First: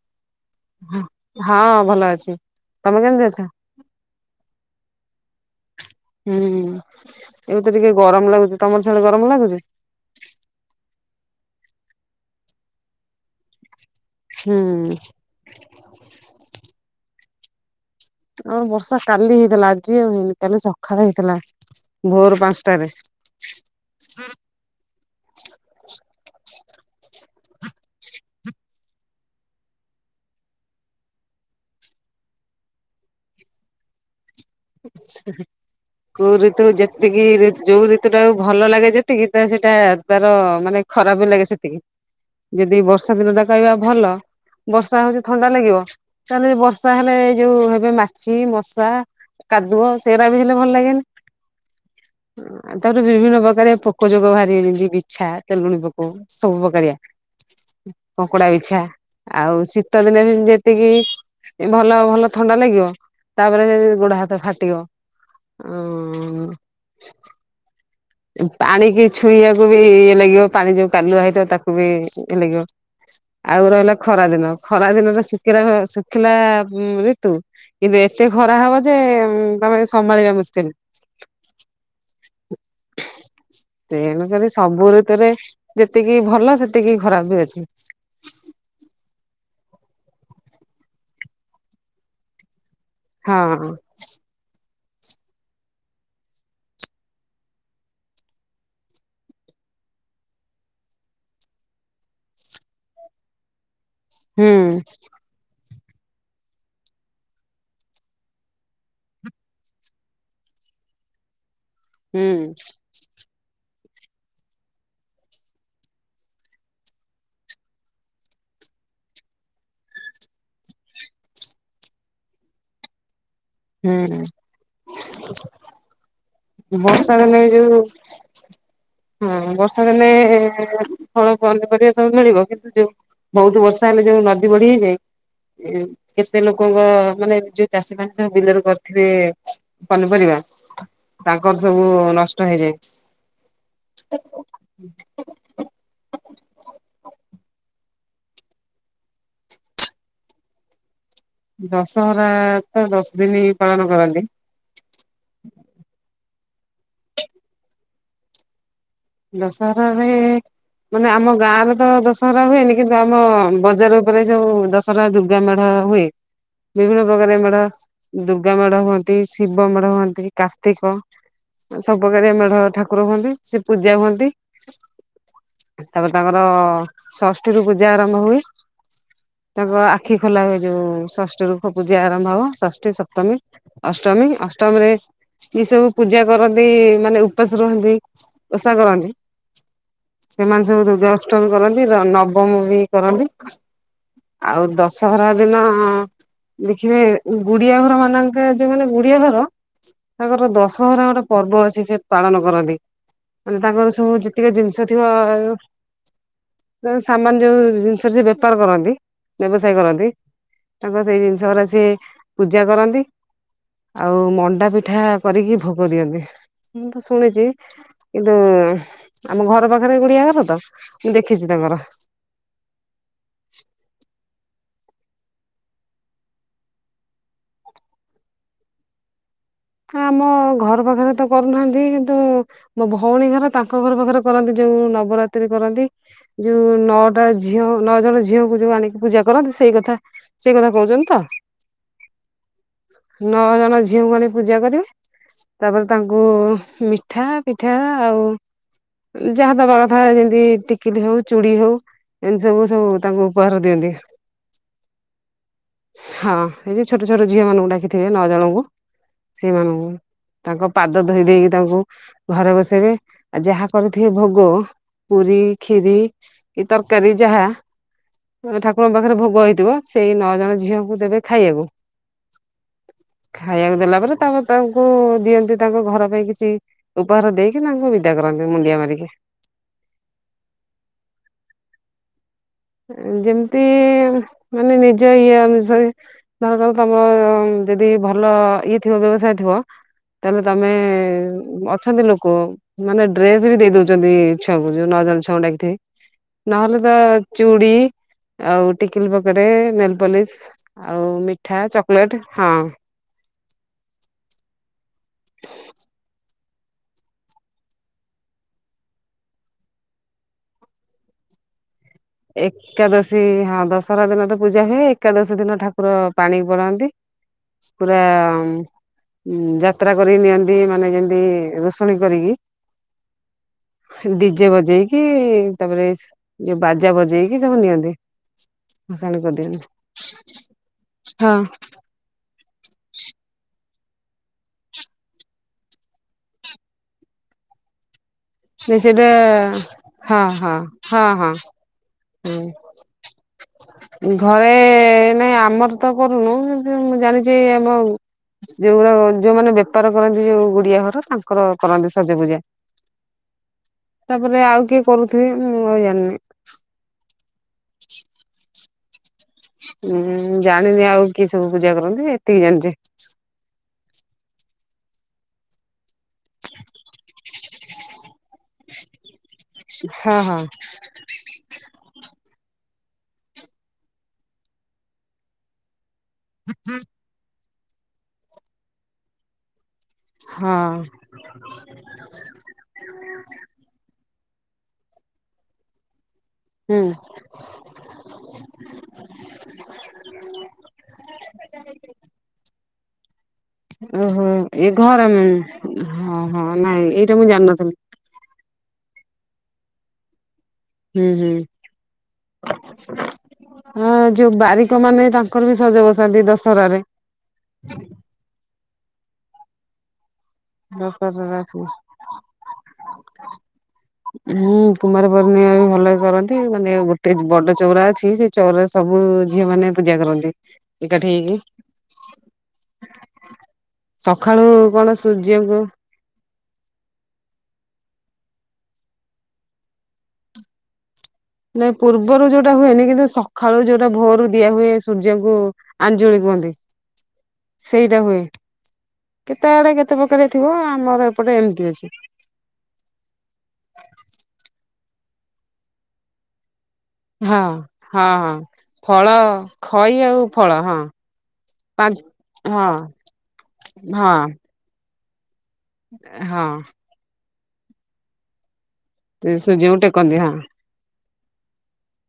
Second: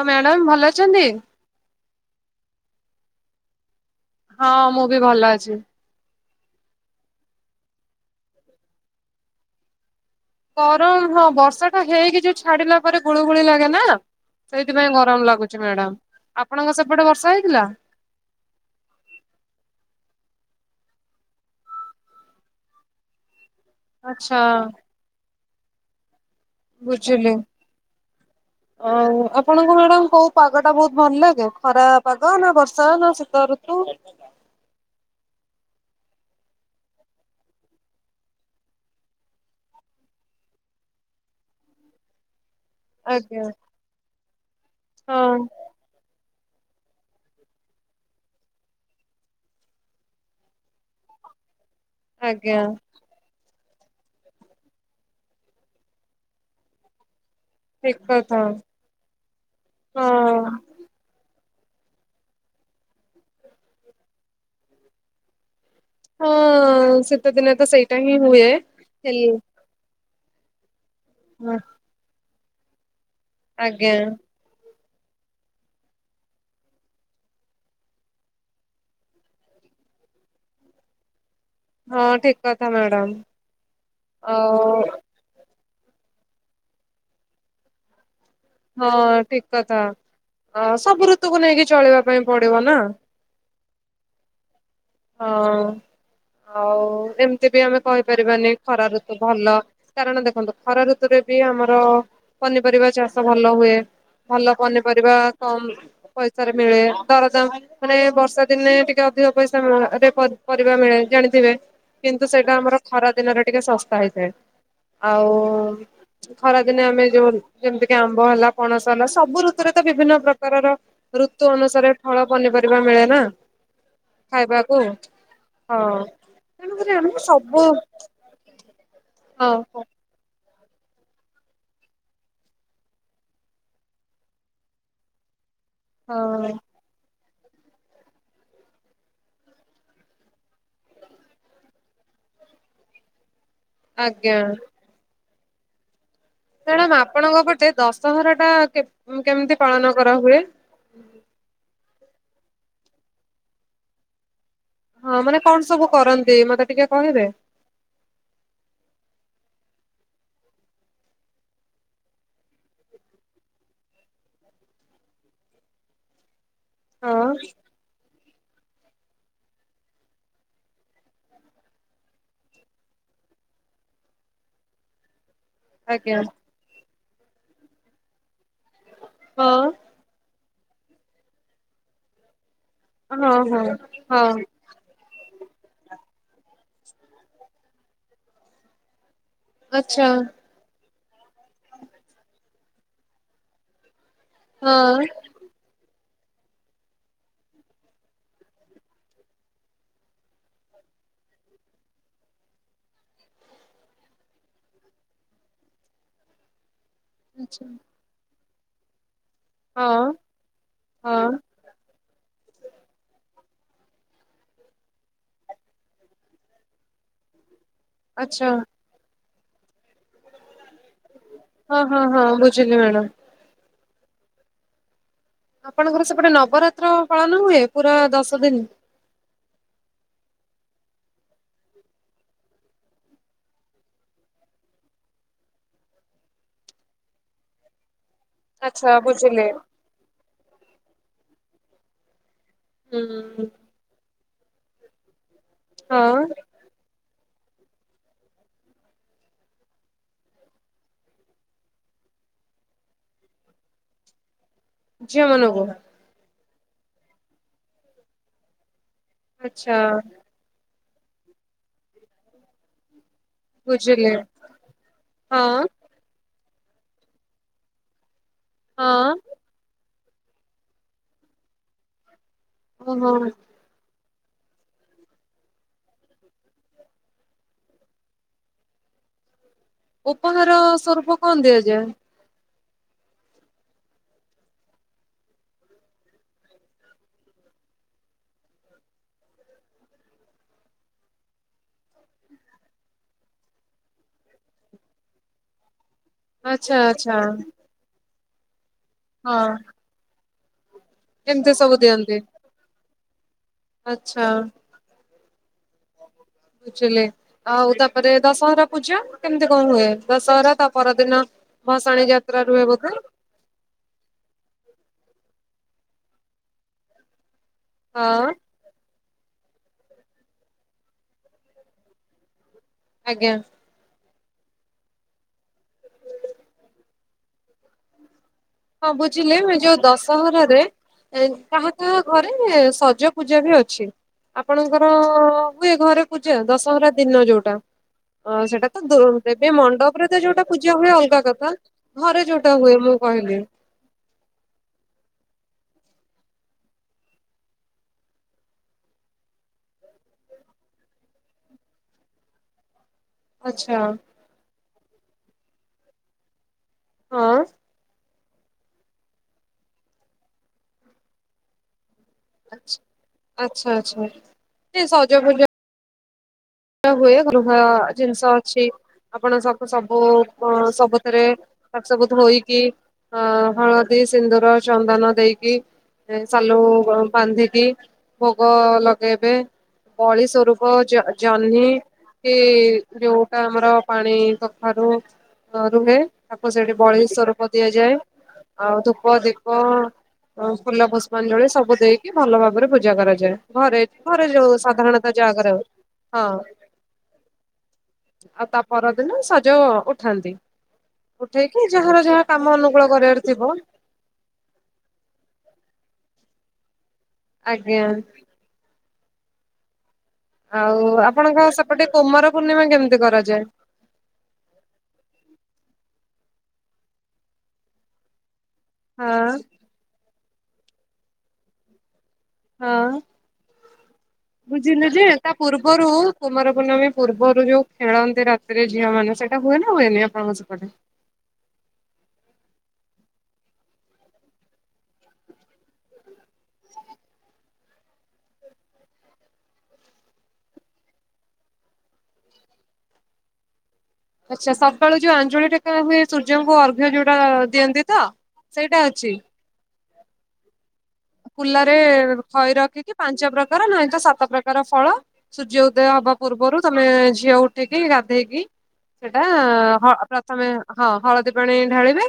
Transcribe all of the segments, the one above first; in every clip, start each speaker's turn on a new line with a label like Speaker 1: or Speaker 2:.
Speaker 1: ହଁ ମ୍ୟାଡ଼ାମ ଭଲ ଅଛନ୍ତି।
Speaker 2: ହଁ ଭଲ ଅଛି ତମେ କେମିତି ଅଛ।
Speaker 1: ହଁ ମୁଁ ବି ଭଲ ଅଛି।
Speaker 2: ହୁଁ ଏବେ ତ ଟିକେ ଗରମ ଲାଗୁଚି ତମର ସଳଳେ ଗରମ ଲାଗୁଚି।
Speaker 1: ଗରମ ହଁ ବର୍ଷା ଟା ହେଇକି ଯୋଉ ଛାଡିଲା ପରେ ଗୁଳୁ ଗୁଳି ଲାଗେ ନା।
Speaker 2: ହୁଁ
Speaker 1: ସେଇଥିପାଇଁ ଗରମ ଲାଗୁଛି ମ୍ୟାଡାମ ଆପଣଙ୍କ ସେପଟେ ବର୍ଷା ହେଇଥିଲା।
Speaker 2: ଆ ବର୍ଷା କାଲି ହେଇଥିଲା ଆଜି ଆଉ ହେଇନି କାଲି ସକାଳ ହେଇଥିଲା ଭୋର ପାଞ୍ଚଟାରେ।
Speaker 1: ଆଚ୍ଛା। ବୁଝିଲୁ।
Speaker 2: ହଁ
Speaker 1: ଆପଣଙ୍କ ମ୍ୟାଡାମ କୋଉ ପାଗ ଟା ବହୁତ ଭଲ ଲାଗେ ଖରା ପାଗ ନା ବର୍ଷା ନା ଶୀତ ଋତୁ।
Speaker 2: କୋଉ ଋତୁ ଯେତିକି ଯୋଉ ଋତୁ ଟା ଭଲ ଲାଗେ ଯେତିକି ତ ସେଇଟା ତାର ମାନେ ଖରାପ ବି ଲାଗେ ସେତିକି।
Speaker 1: ହ
Speaker 2: ଯଦି ବର୍ଷା ଦିନ ଟା କହିବା ଭଲ ବର୍ଷା ହଉଛି
Speaker 1: ହଁ
Speaker 2: ଥଣ୍ଡା ଲାଗିବ। ତାହେଲେ ବର୍ଷା ହେଲେ ଏଇ ଯୋଉ ହେବେ ମାଛି ମଶା କାଦୁଅ ସେରା ବି ହେଲେ ଭଲ ଲାଗେନି
Speaker 1: ଆଜ୍ଞା
Speaker 2: ହଁ ତା ପରେ ବିଭିନ୍ନ ପ୍ରକାର ପୋକ ଯୋଗ ବାହାରିବେ ଯେମିତି ବିଛା ତେଲୁଣି ପୋକ ସବୁ ପକାରିଆ।
Speaker 1: ଠିକ କଥା।
Speaker 2: କଙ୍କଡା ବିଛା ଆଉ ଶୀତ ଦିନେ ବି
Speaker 1: ହଁ
Speaker 2: ଏତିକି ଏ ଭଲ ଭଲ ଥଣ୍ଡା ଲାଗିବ ତାପରେ ଏ ଗୋଡ ହାତ ଫାଟିବ। ଉ
Speaker 1: ହଁ ଶୀତ ଦିନେ ତ ସେଇ
Speaker 2: ପାଣିିକି ଛୁଇଁବାକୁ କୁ ବି ଇଏ ଲାଗିବ ପାଣି ଯୋଉ କାଲୁଆ ହେଇଥିବ ତାକୁ ବି ଇଏ ଲାଗିବ। ଆଉ
Speaker 1: ଆଜ୍ଞା
Speaker 2: ରହିଲା ଖରା ଦିନ ଖରା ଦିନ ରେ ଶୁଖିଲା ଶୁଖିଲା ଋତୁ କିନ୍ତୁ ଏତେ ଖରା ହବ ଯେ ତମେ ସମ୍ଭାଳିବା ମୁସ୍କିଲ।
Speaker 1: ହଁ ଠିକ କଥା ମ୍ୟାଡାାମ ଆଉ
Speaker 2: ତେରେ ଯେତିକି ଭଲ ସେତିକି ଖରାପ ବି ଅଛି।
Speaker 1: ହଁ ଠିକ କଥା ଅ ସବୁ ଋତୁକୁ ନେଇକି ଚଳିବା ପାଇଁ ପଡିବ ନା।
Speaker 2: ହଁ।
Speaker 1: ହଁ ଆଉ ଏମିତି ବି ଆମେ କହିପାରିବାନି ଖରା ଋତୁ ଭଲ। କାରଣ ଦେଖନ୍ତୁ ଖରା ଋତୁରେ ବି ଆମର ପନିପରିବା ଚାଷ ଭଲ ହୁଏ। ଭଲ
Speaker 2: ହୁଁ
Speaker 1: ପନିପରିବା କମ୍ ପଇସା ରେ ମିଳେ ଦରଦାମ ମାନେ ବର୍ଷା ଦିନେ ଟିକେ ଅଧିକ ପଇସା ରେ ରେ ପରିବା ମିଳେ ଜାଣିଥିବେ କିନ୍ତୁ
Speaker 2: ହୁଁ
Speaker 1: ସେଇଟା ଆମର ଖରା ଦିନରେ ଟିକେ ଶସ୍ତା ହେଇଥାଏ ଆଉ ଖରା ଦିନେ ଆମେ ଯୋଉ ଯେମିତିକି ଆମ୍ବ ହେଲା ପଣସ ହେଲା ସବୁ ଋତୁରେ ତ ବିଭିନ୍ନ ପ୍ରକାରର ଋତୁ ଅନୁସାରେ ଫଳ ପନିପରିବା ମିଳେ ନା।
Speaker 2: ହୁଁ।
Speaker 1: ଖାଇବାକୁ ହଁ ତେଣୁକରି
Speaker 2: ବର୍ଷା
Speaker 1: ଆମକୁ
Speaker 2: ଦିନେ
Speaker 1: ସବୁ
Speaker 2: ଯୋଉ ହଁ ବର୍ଷା ଦିନେ ଫଳ ପନିପରିବା ସବୁ ମିଳିବ କିନ୍ତୁ ଯୋଉ ବହୁତ ବର୍ଷା ହେଲେ ଯୋଉ ନଦୀ ବଢି ହେଇଯାଏ ଏ କେତେ
Speaker 1: ହଁ
Speaker 2: ଲୋକଙ୍କ ମାନେ ଯଉ ଚାଷିମାନେ ଯ ବିଲରେ କରିିଥିଲେ ପନିପରିବା ତାଙ୍କର ସବୁ ନଷ୍ଟ ହେଇଯାଏ।
Speaker 1: ଆଜ୍ଞା। ମ୍ୟାଡାମ ଆପଣଙ୍କ ପଟେ ଦଶହରା ଟା କେ କେମିତି ପାଳନ କରା ହୁଏ।
Speaker 2: ଦଶହରା ତ ଦଶ ଦିନ ପାଳନ କରନ୍ତି।
Speaker 1: ହଁ ମାନେ କଣ ସବୁ କରନ୍ତି ମତେ ଟିକେ କହିବେ।
Speaker 2: ଦଶହରାରେ ମାନେ ଆମ ଗାଁ ରେ ତ ଦଶହରା ହୁଏନି କିନ୍ତୁ ଆମ ବଜାର ଉପରେ ଯୋଉ ଦଶ ହରା ଦୁର୍ଗା ମେଢ ହୁଏ ବିଭିନ୍ନ
Speaker 1: ହଁ
Speaker 2: ପ୍ରକାର ମେଢ ଦୁର୍ଗାାମେଢ ହୁଅନ୍ତି ଶିବ ମେଢ ହୁଅନ୍ତି କାର୍ତ୍ତିକ ଆ ସବୁ ପାକାରିଆ ମେଢ ଠାକୁର ହୁଅନ୍ତି ସି ପୂଜା ହୁଅନ୍ତି ତାପରେ
Speaker 1: ଆଜ୍ଞା
Speaker 2: ତାଙ୍କର ଷଷ୍ଠୀ ରୁ ପୂଜା ଆରମ୍ଭ ହୁଏ
Speaker 1: ହଁ।
Speaker 2: ତାଙ୍କ ଆଖି ଖୋଲା ହୁଏ ଯୋଉ ଷଷ୍ଠୀ ଠୁ ପୂଜା ଆରମ୍ଭ ହବ ଷଷ୍ଠୀ
Speaker 1: ହଁ
Speaker 2: ସପ୍ମୀ
Speaker 1: ହଁ
Speaker 2: ଅଷ୍ଟମୀ
Speaker 1: ହଁ
Speaker 2: ଅଷ୍ଟ ମୀରେ ଯିଏ ସବୁ ପୂଜା କରନ୍ତି ମାନେ ଉପାସ ରୁହନ୍ତି। ଓଷା କରନ୍ତି।
Speaker 1: ଆଛା।
Speaker 2: ସେମାନେ ସବୁ ଦୁର୍ଗା ଅଷ୍ଟମୀ କରନ୍ତି ର ନବମି ବି କରନ୍ତି ଆଉ
Speaker 1: ହଁ
Speaker 2: ଦଶହରା ଦିନ ଦେଖିବେ ଗୁଡିଆ ଘର ମାନଙ୍କେ ଯୋଉ ମାନେ ଗୁଡିଆ ଘର ତାଙ୍କର ଦଶହରା ଗୋଟେ ପର୍ବ ଅଛି ସେ ପାଳନ କରନ୍ତି। ମାନେ ତାଙ୍କର ସବୁ ଯେତିକି ଜିନିଷ ଥିବ ଅ ସାମାନ ଯୋଉ
Speaker 1: ଆଚ୍ଛା
Speaker 2: ଜି ସ ସେ ବେପାର କରନ୍ତି ବ୍ୟବସାୟ
Speaker 1: ହଁ।
Speaker 2: କରନ୍ତି ତାଙ୍କର ସେଇ
Speaker 1: ହଁ
Speaker 2: ଜିନିଷ ଉରା ସେ ପୂଜା କରନ୍ତି। ଆଉ ମଣ୍ଡା ପିଠା କରିକି ଭୋଗ ଦିଅନ୍ତି ମୁଁ ତ ଶୁଣିଚି। କିନ୍ତୁ
Speaker 1: ଆଚ୍ଛା
Speaker 2: ଆମ ଘର ପାଖରେ ଗୁଡିଆଘର ତ। ମୁଁ ଦେଖିଛି ତାଙ୍କର
Speaker 1: ହଁ ହଁ ହଁ ବୁଝିଲି ମ୍ୟାଡ଼ାମ। ଆପଣଙ୍କର ସେପଟେ ନବରାତ୍ର ପାଳନ ହୁଏ ପୁରା ଦଶ ଦିନ?
Speaker 2: ହଁ ମୋ ଘର ପାଖରେ ତ କରୁନାହାନ୍ତି କିନ୍ତୁ ମୋ ଭଉଣୀ ଘର ତାଙ୍କ ଘର ପାଖରେ କରନ୍ତି ଯୋଉ ନବରାତ୍ରି କରନ୍ତି। ଯୋଉ ନଅଟା ଝିଅ ନଅ ଜଣ ଝିଅ ଯୋଗ
Speaker 1: ଆଚ୍ଛା
Speaker 2: ଆଣିକି ପୂଜା
Speaker 1: ବୁଝିଲି।
Speaker 2: କରନ୍ତି ସେଇ କଥା ସେଇ କଥା କହୁଚନ୍ତି ତ
Speaker 1: ହୁଁ
Speaker 2: ନଅ ଜଣ ଝିଅଙ୍କୁ ଆଣି ପୂଜା କରିବେ ତାପରେ
Speaker 1: ହଁ
Speaker 2: ତାଙ୍କୁ ମିଠା ପିଠା ଆଉ ଯାହା ଦବା କଥା ଯେମତି ଟିକିଲି ହଉ ଚୁଡ଼ି ହଉ ଏମିତି ସବୁ ସବୁ ତାଙ୍କୁ ଉପହାର ଦିଅନ୍ତ।
Speaker 1: ଝିଅ ମାନଙ୍କୁ?
Speaker 2: ହଁ ଏଇ ଯେ ଛୋଟ ଛୋଟ ଝିଅମାନଙ୍କୁ ଡାକିଥିବେ ନଅ ଜଣଙ୍କୁ। ସେଇ
Speaker 1: ଆଚ୍ଛା
Speaker 2: ମାନଙ୍କୁ ତାଙ୍କ ପାଦ ଧୋଇ ଦେଇକି ତାଙ୍କୁ ଘରେ ବସେଇବେ। ଆ ଯାହା କରିଥିବେ
Speaker 1: ବୁଝିଲି।
Speaker 2: ଭୋଗ ପୁରୀ
Speaker 1: ହଁ
Speaker 2: ଖିରି। କି ତରକାରୀ ଯାହା ଠାକୁରଙ୍କ
Speaker 1: ହଁ
Speaker 2: ପାଖରେ ଭୋଗ ହେଇଥିବ। ସେଇ ନଅ ଜଣ ଝିଅଙ୍କୁ ଦେବେ ଖାଇବାକୁ।
Speaker 1: ଓ ହୋ।
Speaker 2: ଖାଇବାକୁ ଦେଲା ପରେ ତାଙ୍କୁ ଦିଅନ୍ତି ତାଙ୍କ ଘର ପାଇଁ କିଛି ଉପହାର ଦେଇକି ତାଙ୍କୁ ବିଦା କରନ୍ତି ମୁଣ୍ଡିଆ ମାରିକି।
Speaker 1: ଉପହାର ସ୍ୱରୂପ କଣ ଦିଆଯାଏ?
Speaker 2: ଯେମିତି ମାନେ ନିଜ ଇଏ ଅନୁସାରେ। ଧର କାର ତମର ଯଦି ଭଲ ଇଏ ଥିବ ବ୍ୟବସାୟ ଥିବ ତାଲେ ତମେ ଅଛନ୍ତି ଲୋକ ମାନେ ଡ୍ରେସ ବି ଦେଇ ଦଉଚନ୍ତି ଛୁଆଙ୍କୁ ଯୋଉ ନଅ ଜଣ ଛଅ ଡାକିଥିବେ।
Speaker 1: ଆଚ୍ଛା
Speaker 2: ନହେଲେ ତା
Speaker 1: ଆଚ୍ଛା
Speaker 2: ଚୁଡି ଆଉ ଟିକିଲି ପକଡେ
Speaker 1: ହଁ
Speaker 2: ନେଲ ପୋଲିସ। ଆଉ
Speaker 1: ଏମିତି
Speaker 2: ମିଠା
Speaker 1: ସବୁ
Speaker 2: ଚକୋଲେଟ ହଁ।
Speaker 1: ଆଚଛା।
Speaker 2: [inaudible]
Speaker 1: ଚିଲେ ଆଉ ତାପରେ ଦଶହରା ପୂଜା କେମିତି କଣ ହୁଏ? ଦଶହରା ତା ପରଦିନ ଭସାଣି ଯାଗ
Speaker 2: ଏକାଦଶୀ ହଁ ଦଶହରା ଦିନ ତ ପୂଜା ହୁଏ। ଏକାଦଶୀ ଦିନ ଠାକୁର ପାଣି ପଡନ୍ତି। ପୁରା
Speaker 1: ହଁ
Speaker 2: ଉ ଯାତ୍ରା କରିକି ନିଅନ୍ତି ମାନେ ଯେମତି ରୋଷଣୀ କରିକି
Speaker 1: ଆଜ୍ଞା।
Speaker 2: ଡିଜେ ବଜେଇକି ତାପରେ ଯୋଉ ବାଜ ଯ ବଜେଇକି ସବ ନିଅନ୍ତି।
Speaker 1: ହଁ
Speaker 2: ଭସାଣି
Speaker 1: ବୁଝିଲେ
Speaker 2: କରିଦିଅନ୍ତି
Speaker 1: ଯୋଉ ଦଶହରାରେ ଏ
Speaker 2: ହଁ
Speaker 1: କାହା କାହା ଘରେ ନୁହେଁ ସଜ ପୂଜା ବି ଅଛି। ଆପଣଙ୍କର ହୁଏ ଘରେ ପୂଜ ଦଶହରା ଦିନ ଯୋଉଟା। ଅ ସେଟା
Speaker 2: ନାଇଁ
Speaker 1: ତ
Speaker 2: ସେଇଟା
Speaker 1: ଦୂରରୁ ଦେବେ। ମଣ୍ଡପରେ ତ
Speaker 2: ହଁ
Speaker 1: ଯୋଉଟା
Speaker 2: ହଁ
Speaker 1: ପୂଜା ହୁଏ
Speaker 2: ହଁ
Speaker 1: ଅଲଗା
Speaker 2: ହଁ।
Speaker 1: କଥା। ଘରେ ଯୋଉଟା ହୁଏ ମୁଁ କହିଲି।
Speaker 2: ଘରେ ନାଇଁ ଆମର ତ କରୁନୁ ମୁଁ ଜାଣିଚି ଆମ ଯୋଉଗଡା ଯୋଉମାନେ ବେପାର କରନ୍ତି ଯୋଉ ଗୁଡିଆ ଘର ତାଙ୍କର କରନ୍ତି ସଜ ପୂଜା।
Speaker 1: ଆଚଛା।
Speaker 2: ତାପରେ ଆଉ କିଏ କରୁଥିବେ ମୁଁ ଆଉ ଜାଣିନି।
Speaker 1: ହଁ।
Speaker 2: [inaudible] ଉୁଁ ଜାଣିନି ଆଉ କିଏ ସବୁ ପୂଜା କରନ୍ତି ଏତିକି ଜାଣିଛି।
Speaker 1: ଆଚ୍ଛା ଆଚ୍ଛା। ସଜ ପୁଜା ହୁଏ, ଗୃହ ଜିନିଷ ଅଛି, ଆପଣ ସବୁ ସବୁ
Speaker 2: ହଁ ହଁ।
Speaker 1: ସବୁଥିରେ ତା ସବୁ ଧୋଇକି ଅ ହଳଦୀ ସିନ୍ଦୁର ଚନ୍ଦନ ଦେଇକି ସାଲୁ ବାନ୍ଧିକି ଭୋଗ ଲଗେଇବେ ବଳି
Speaker 2: ହଁ
Speaker 1: ସ୍ଵରୂପ ଜ-ଜହ୍ନି କି ଯୋଉଟା ଆମର ପାଣି କଖାରୁ ରୁହେ ତାକୁ ସେଠି
Speaker 2: ହୁଁ
Speaker 1: ବଳି ସଵରୂପ ଦିଆଯାଏ। ଆଉ ଧୂପ ଦୀପ ଫୁଲ ପୁଷ୍ପାଞ୍ଜଳି ସବୁ ଦେଇକି ଭଲ ଭାବରେ ପୂଜା କରାଯାଏ। ଘରେ ଏଠି
Speaker 2: ଓହୋ
Speaker 1: ଘରେ ଯୋଉ
Speaker 2: ଏ ଘର
Speaker 1: ସାଧାରଣତଃ ଜାଗାରେ ଆ
Speaker 2: ହଁ ହଁ ନାଇଁ ଏଇଟା ମୁଁ ଜାଣିନଥିଲି।
Speaker 1: ଆଉ ତା ପରଦିନ ସଜ ଉଠାନ୍ତି।
Speaker 2: ହୁଁ ହୁଁ।
Speaker 1: ଉଠେଇକି ଯାହାର ଯାହା କାମ ଅନୁକୂଳ କରିବାର ଥିବ
Speaker 2: ହଁ ଯୋଉ ବାରିକ ମାନେ ତାଙ୍କର ବି ସଜ ବାସନ୍ତୀ ଦଶହରା ରେ
Speaker 1: ଆଜ୍ଞା। ଆଉ
Speaker 2: ଦଶହରାରେ
Speaker 1: ଆପଣଙ୍କ
Speaker 2: ଆସିବ
Speaker 1: ସେପଟେ କୁମାର ପୂର୍ଣ୍ଣିମା କେମିତି କରାଯାଏ?
Speaker 2: ହୁଁ କୁମାର ପର୍ଣ୍ଣିମା ବି ଭଲ କରନ୍ତି ମାନେ ଗୋଟେ ବଡ ଚଉରା ଅଛି ସେ ଚଉରା ସବୁ
Speaker 1: ହଁ
Speaker 2: ଝିଅ ମାନେ ପୂଜା କରନ୍ତି। ଏକାଠି ହେଇକି।
Speaker 1: ହଁ।
Speaker 2: ସକାଳୁ
Speaker 1: ବୁଝିଲି
Speaker 2: କଣ
Speaker 1: ଯେ ତା
Speaker 2: ସୂର୍ଯ୍ୟଙ୍କୁ
Speaker 1: ପୂର୍ବରୁ ରୁ କୁମାର ପୂର୍ଣମୀ ପୂର୍ବରୁ ଯୋଉ ଖେଳନ୍ତି ରାତିରେ ଝିଅ ମାନେ, ସେଇଟା ହୁଏ ନା ହୁଏନି ଆପଣଙ୍କ ସେ ପଟେ?
Speaker 2: ନାଇଁ ପୂର୍ବରୁ ଯୋଉଟା ହୁଏନି, କିନ୍ତୁ ସକାଳୁ ଯୋଉଟା ଭୋରୁ ଦିଆ ହୁଏ ସୂର୍ଯ୍ୟଙ୍କୁ ଆଞ୍ଜୁଳି କୁହନ୍ତି। ସେଇଟା ହୁଏ। କେତେ ଆଡେ କେତେ ପ୍ରକାର ଥିବ। ଆମର ଏପଟେ ଏମିତି ଅଛି।
Speaker 1: ଆଚ୍ଛା ସକାଳୁ ଯୋଉ ଆଞ୍ଜୁଳି ଟେକା ହୁଏ ସୂର୍ଯ୍ୟଙ୍କୁ ଅର୍ଘ୍ୟ ଯୋଉଟା
Speaker 2: ହଁ।
Speaker 1: ଦିଅନ୍ତି ତ,
Speaker 2: ହଁ ହଁ
Speaker 1: ସେଇଟା
Speaker 2: ଫଳ
Speaker 1: ଅଛି।
Speaker 2: ଖଇ ଆଉ ଫଳ। ହଁ।
Speaker 1: କୁଲାରେ
Speaker 2: ପା
Speaker 1: ଖଇ
Speaker 2: ହଁ
Speaker 1: ରଖିକି ପାଞ୍ଚ ପ୍ରକାର ନହି ତ
Speaker 2: ହଁ
Speaker 1: ସାତ ପ୍ରକାର ଫଳ, ସୁୂର୍ଯ୍ୟ ଉଦୟ ହବା
Speaker 2: ହଁ।
Speaker 1: ପୂର୍ବରୁ, ତମେ ଝିଅ ଉଠିକି ଗାଧେଇକି ସେଇଟା
Speaker 2: ସେ ସୂର୍ଯ୍ୟଙ୍କୁ ଟେକନ୍ତି ହଁ
Speaker 1: ପ୍ରଥମେ ହଁ ହଳଦୀ ପାଣି ଢାଳିବେ,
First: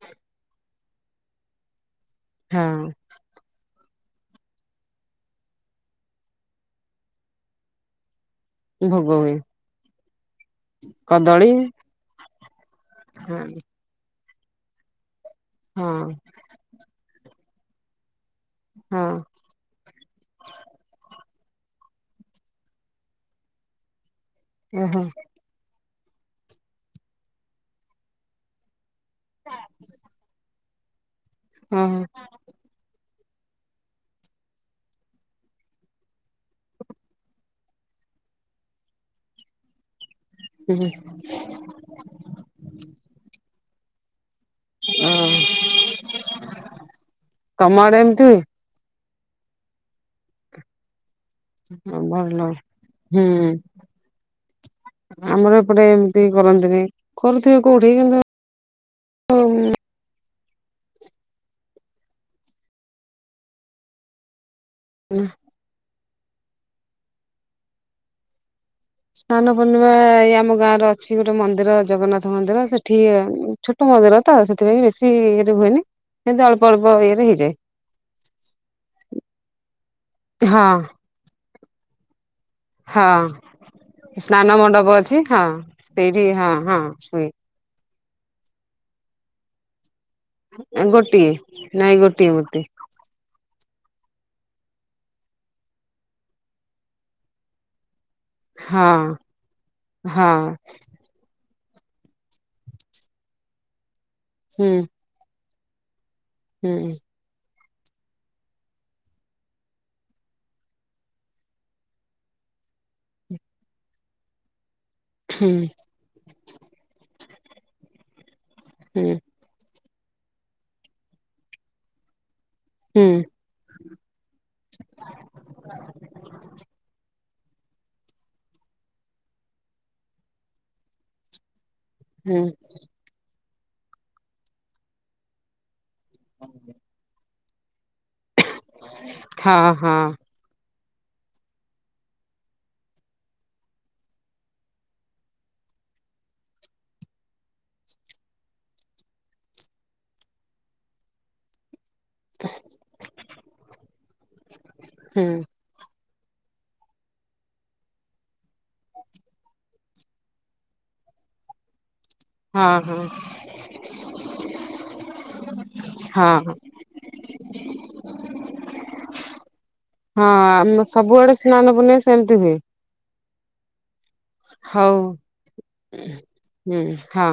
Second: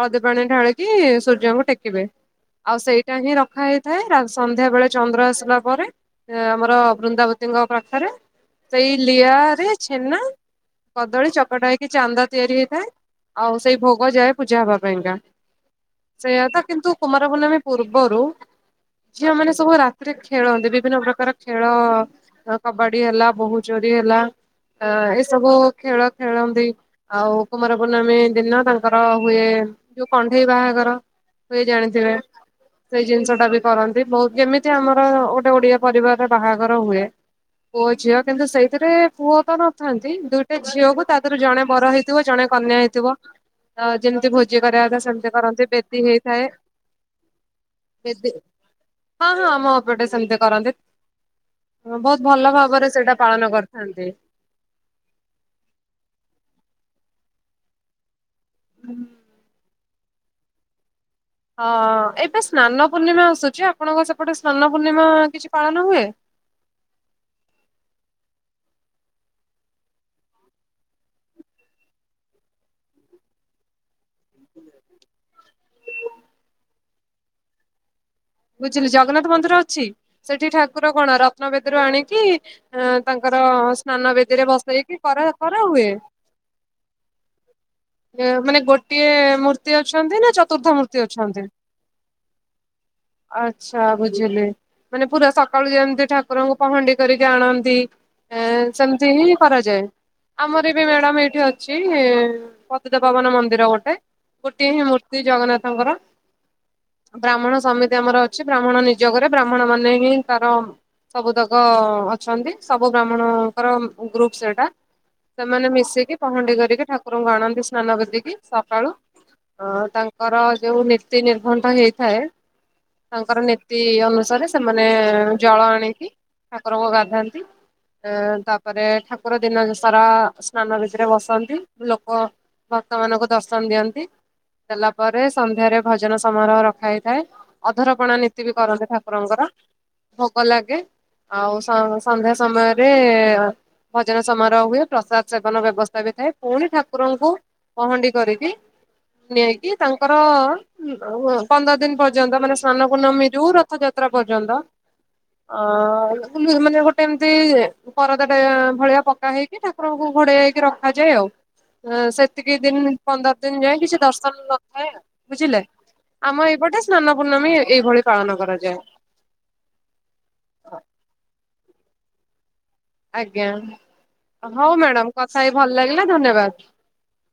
Speaker 1: ହଳଦୀ ପାଣି ଢାଳିକି ସୂର୍ଯ୍ୟଙ୍କୁ ଟେକିବେ। ଆଉ
Speaker 2: ହଁ
Speaker 1: ସେଇଟା ହିଁ ରଖା ହେଇଥାଏ, ସନ୍ଧ୍ୟା ବେଳେ ଚନ୍ଦ୍ର ଆସିଲା ପରେ ଆମର ବୃନ୍ଦାବତୀଙ୍କ ପାଖରେ। ସେଇ
Speaker 2: ଭୋଗ ହୁଏ
Speaker 1: ଲିଆ ରେ ଛେନା କଦଳୀ ଚକଟା ହେଇକି ଚାନ୍ଦା ତିଆରି ହେଇଥାଏ।
Speaker 2: ହଁ
Speaker 1: ଆଉ ସେଇ ଭୋଗ ଯାଏ ପୂଜା ହବା ପାଇଁକା।
Speaker 2: ହଁ
Speaker 1: ସେଇଆା ତ କିନ୍ତୁ କୁମାର ପୂର୍ଣ୍ଣମୀ ପୂର୍ବରୁ
Speaker 2: ହଁ
Speaker 1: ଝିଅ ମାନେ ସବୁ ରାତି ରେ ଖେଳନ୍ତି। ବିଭିନ୍ନ ପ୍ରକାର ଖେଳ ହେଲା, କବାଡି ହେଲା, ବୋହୁୂ ଚୋରି ହେଲା ଅ
Speaker 2: ଓହୋ
Speaker 1: ଏସବୁ ଖେଳ ଖେଳନ୍ତି। ଆଉ କୁମାର ପୂର୍ଣ୍ଣମୀ ଦିନ ତାଙ୍କର ହୁଏ, ଯୋଉ କଣ୍ଢେଇ ବାହାଘର। ହୁଏ
Speaker 2: ଓହୋ
Speaker 1: ଜାଣିଥିବେ? ସେଇ ଜିନିଷ ଟା ବି କରନ୍ତି। ବହୁତ, ଯେମିତି ଆମର ଗୋଟେ ଓଡିଆ ପରିବାରରେ ବାହାଘର ହୁଏ ପୁଅ ଝିଅ, କିନ୍ତୁ ସେଇଥିରେ ପୁଅ ତ ନଥାନ୍ତି ଦୁଇ ଟି, ଝିଅକୁ ତା ଦେହରୁ ଜଣେ ବର ହେଇଥିବ, ଜଣେ କନ୍ୟା ହେଇଥିବ। ତ ଯେମିତି ଭୋଜି ଭୋଜି କରିବା କଥା
Speaker 2: ଓ
Speaker 1: ସେମିତି କରନ୍ତି। ବେଦୀ ହେଇଥାଏ
Speaker 2: ତମ ଆଡେ ଏମିତି
Speaker 1: ବେଦୀ, ହଁ ହଁ ଆମ ଏ ପଟେ ସେମିତି କରନ୍ତି। ହ ବୋହୁତ୍ ଭଲ ଭାବରେ ସେଇଟା
Speaker 2: ହୁଁ
Speaker 1: ପାଳନ କରିଥାନ୍ତି।
Speaker 2: ଆମର ଏପଟେ ଏମିତି କରନ୍ତିନି। କରୁଥିବେ କୋଉଠି କିନ୍ତୁ
Speaker 1: ହ ହଁ ଏବେ ସ୍ନାନ ପୂର୍ଣ୍ଣିମା ଆସୁଛି। ଆପଣଙ୍କ ସେପଟେ ସ୍ନାନ ପୂର୍ଣ୍ଣିମା କିଛି ପାଳନ ହୁଏ?
Speaker 2: ସ୍ନାନ ପୂର୍ଣିମା ଏଇ ଆମ ଗାଁ ର ଅଛି ଗୋଟେ ମନ୍ଦିର ଜଗନ୍ନାଥ ମନ୍ଦିର, ସେଠି ଛୋଟ ମନ୍ଦିର ତ ସେଥିପାଇଁ ବେଶୀ ଇଏରେ ହୁଏନି ସେମତି ଅଳ୍ପ ଅଳ୍ପ ଇଏରେ ହେଇଯାଏ।
Speaker 1: ବୁଝିଲି ଜଗନ୍ନାଥ ମନ୍ଦିର ଅଛି ସେଇଠି
Speaker 2: ହଁ
Speaker 1: ଠାକୁର କଣ ରତ୍ନବେଦୀରୁ ଆଣିକି ଆଁ
Speaker 2: ହଁ
Speaker 1: ତାଙ୍କର ସ୍ନାନ ବଦୀରେ
Speaker 2: ମଣ୍ଡପ
Speaker 1: ବସେଇକି
Speaker 2: ଅଛି
Speaker 1: କର
Speaker 2: ହଁ
Speaker 1: କରା ହୁଏ।
Speaker 2: ସେଇଠି ହଁ ହଁ ହୁଏ
Speaker 1: ଏ ମାନେ ଗୋଟିଏ ମୂର୍ତ୍ତି ଅଛନ୍ତି ନା ଚତୁର୍ଦ୍ଧା
Speaker 2: ଏଁ
Speaker 1: ମୂର୍ତ୍ତି
Speaker 2: ଗୋଟିଏ
Speaker 1: ଅଛନ୍ତି?
Speaker 2: ନାଇଁ ଗୋଟିଏ ମୂର୍ତ୍ତି।
Speaker 1: ଆଚ୍ଛା ବୁଝିଲି। ମାନେ ପୁରା ସକାଳୁ ଯେମିତି ଠାକୁରଙ୍କୁ ପହଣ୍ଡି କରିକି ଆଣନ୍ତି। ଏଁ ସେମିତି
Speaker 2: ହଁ
Speaker 1: ହିଁ କରାଯାଏ।
Speaker 2: ହଁ
Speaker 1: ଆମର ବି ମ୍ୟାଡ଼ାମ ଏଇଠି ଅ ଛି ପ୍ରତିତପବାନ ମନ୍ଦିର ଗୋଟେ
Speaker 2: ହୁଁ
Speaker 1: ଗୋଟିଏ ହିଁ ମୂର୍ତ୍ତି ଜଗନ୍ନାଥଙ୍କର।
Speaker 2: ହୁଁ।
Speaker 1: ବ୍ରାହ୍ମଣ ସମିତି ଆମର ଅଛି ବ୍ରାହ୍ମଣ ନିଯୋଗରେ ବ୍ରାହ୍ମଣ ମାନେ ହିଁ ତାର ସବୁ ତକ ଅଛନ୍ତି ସବୁ ବ୍ରାହ୍ମଣଙ୍କର ଗ୍ରୁପ ସେଟା।
Speaker 2: ହୁଁ
Speaker 1: ସେମାନେ ମିଶିକି ପହଣ୍ଡି କରିକି ଠାକୁରଙ୍କୁ ଆଣନ୍ତି ସ୍ନାନ ବେଦୀକି ସକାଳୁ।
Speaker 2: ହୁଁ
Speaker 1: ଅ ତାଙ୍କର ଯୋଉ ନୀତି ନିର୍ଘଣ୍ଟ ହେଇଥାଏ।
Speaker 2: ହୁଁ
Speaker 1: ତାଙ୍କର ନୀତି ଅନୁସାରେ ସେମାନେ ଜଳ ଆଣିକି ଠାକୁରଙ୍କୁ ଗାଧାନ୍ତି। ଏ ତା ପରେ ଠାକୁର ଦିନ ସାରା ସ୍ନାନ ଭିତରେ ବସନ୍ତି। ଲୋକ ଭକ୍
Speaker 2: ହୁଁ
Speaker 1: ଭକ୍ତମାନଙ୍କୁ ଦର୍ଶନ ଦିଅନ୍ତି। ଦେଲା ପରେ ସନ୍ଧ୍ୟାରେ ଭଜନ ସମାରୋହ ରଖା ହେଇଥାଏ। ଅଧରପଣା ନୀତି ବି କରନ୍ତି ଠାକୁରଙ୍କର
Speaker 2: ହଁ ହଁ
Speaker 1: ଭୋଗ ଲାଗେ। ଆଉ ସ-ସନ୍ଧ୍ୟା ସମୟରେ ଭଜନ ସମାରୋହ ହୁଏ। ପ୍ରସାଦ ସେବନ ବ୍ୟବସ୍ଥା ବି ଥାଏ। ପୁଣି ଠାକୁରଙ୍କୁ ପହଣ୍ଡି କରିକି ନେଇକି ତାଙ୍କର ଅ ୱ ପନ୍ଦର ଦିନ ପର୍ଯ୍ୟନ୍ତ ମାନେ ସ୍ନାନ ପୂର୍ଣ୍ଣମୀ ଯୋଉ ରଥଯାତ୍ରା ପର୍ଯ୍ୟନ୍ତ
Speaker 2: ହୁଁ
Speaker 1: ଅ କୁଲୁରୁ ମାନେ ଗୋଟେ ଏମିତି ପରଦା ଟେ ଭଳିଆ ପକା ହେଇକି ଠାକୁରଙ୍କୁ ଘୋଡେଆ ହେଇକି ରଖାଯାଏ ଆଉ। ସେ ଏତିକି
Speaker 2: ହଁ
Speaker 1: ଦିନ
Speaker 2: ହଁ
Speaker 1: ପନ୍ଦର ଦିନ ଯାଏଁ କିଛି ଦର୍ଶନ ନଥାଏ। ବୁଝିଲେ ଆମ
Speaker 2: ହଁ ହଁ
Speaker 1: ଏଇପଟେ ସ୍ନାନ ପୂର୍ଣ୍ଣମୀ ଏଇ ଭଳି ପାଳନ କରାଯାଏ।
Speaker 2: ହଁ ଆମ ସବୁଆଡେ ସ୍ନାନପୂର୍ଣ୍ଣଇଁ ସେମିତି ହୁଏ।
Speaker 1: ଆଜ୍ଞା ହଉ ମ୍ୟାଡାମ କଥା ହେଇ ଭଲ ଲାଗିଲା ଧନ୍ୟବାଦ।
Speaker 2: ହୁଁ ହଁ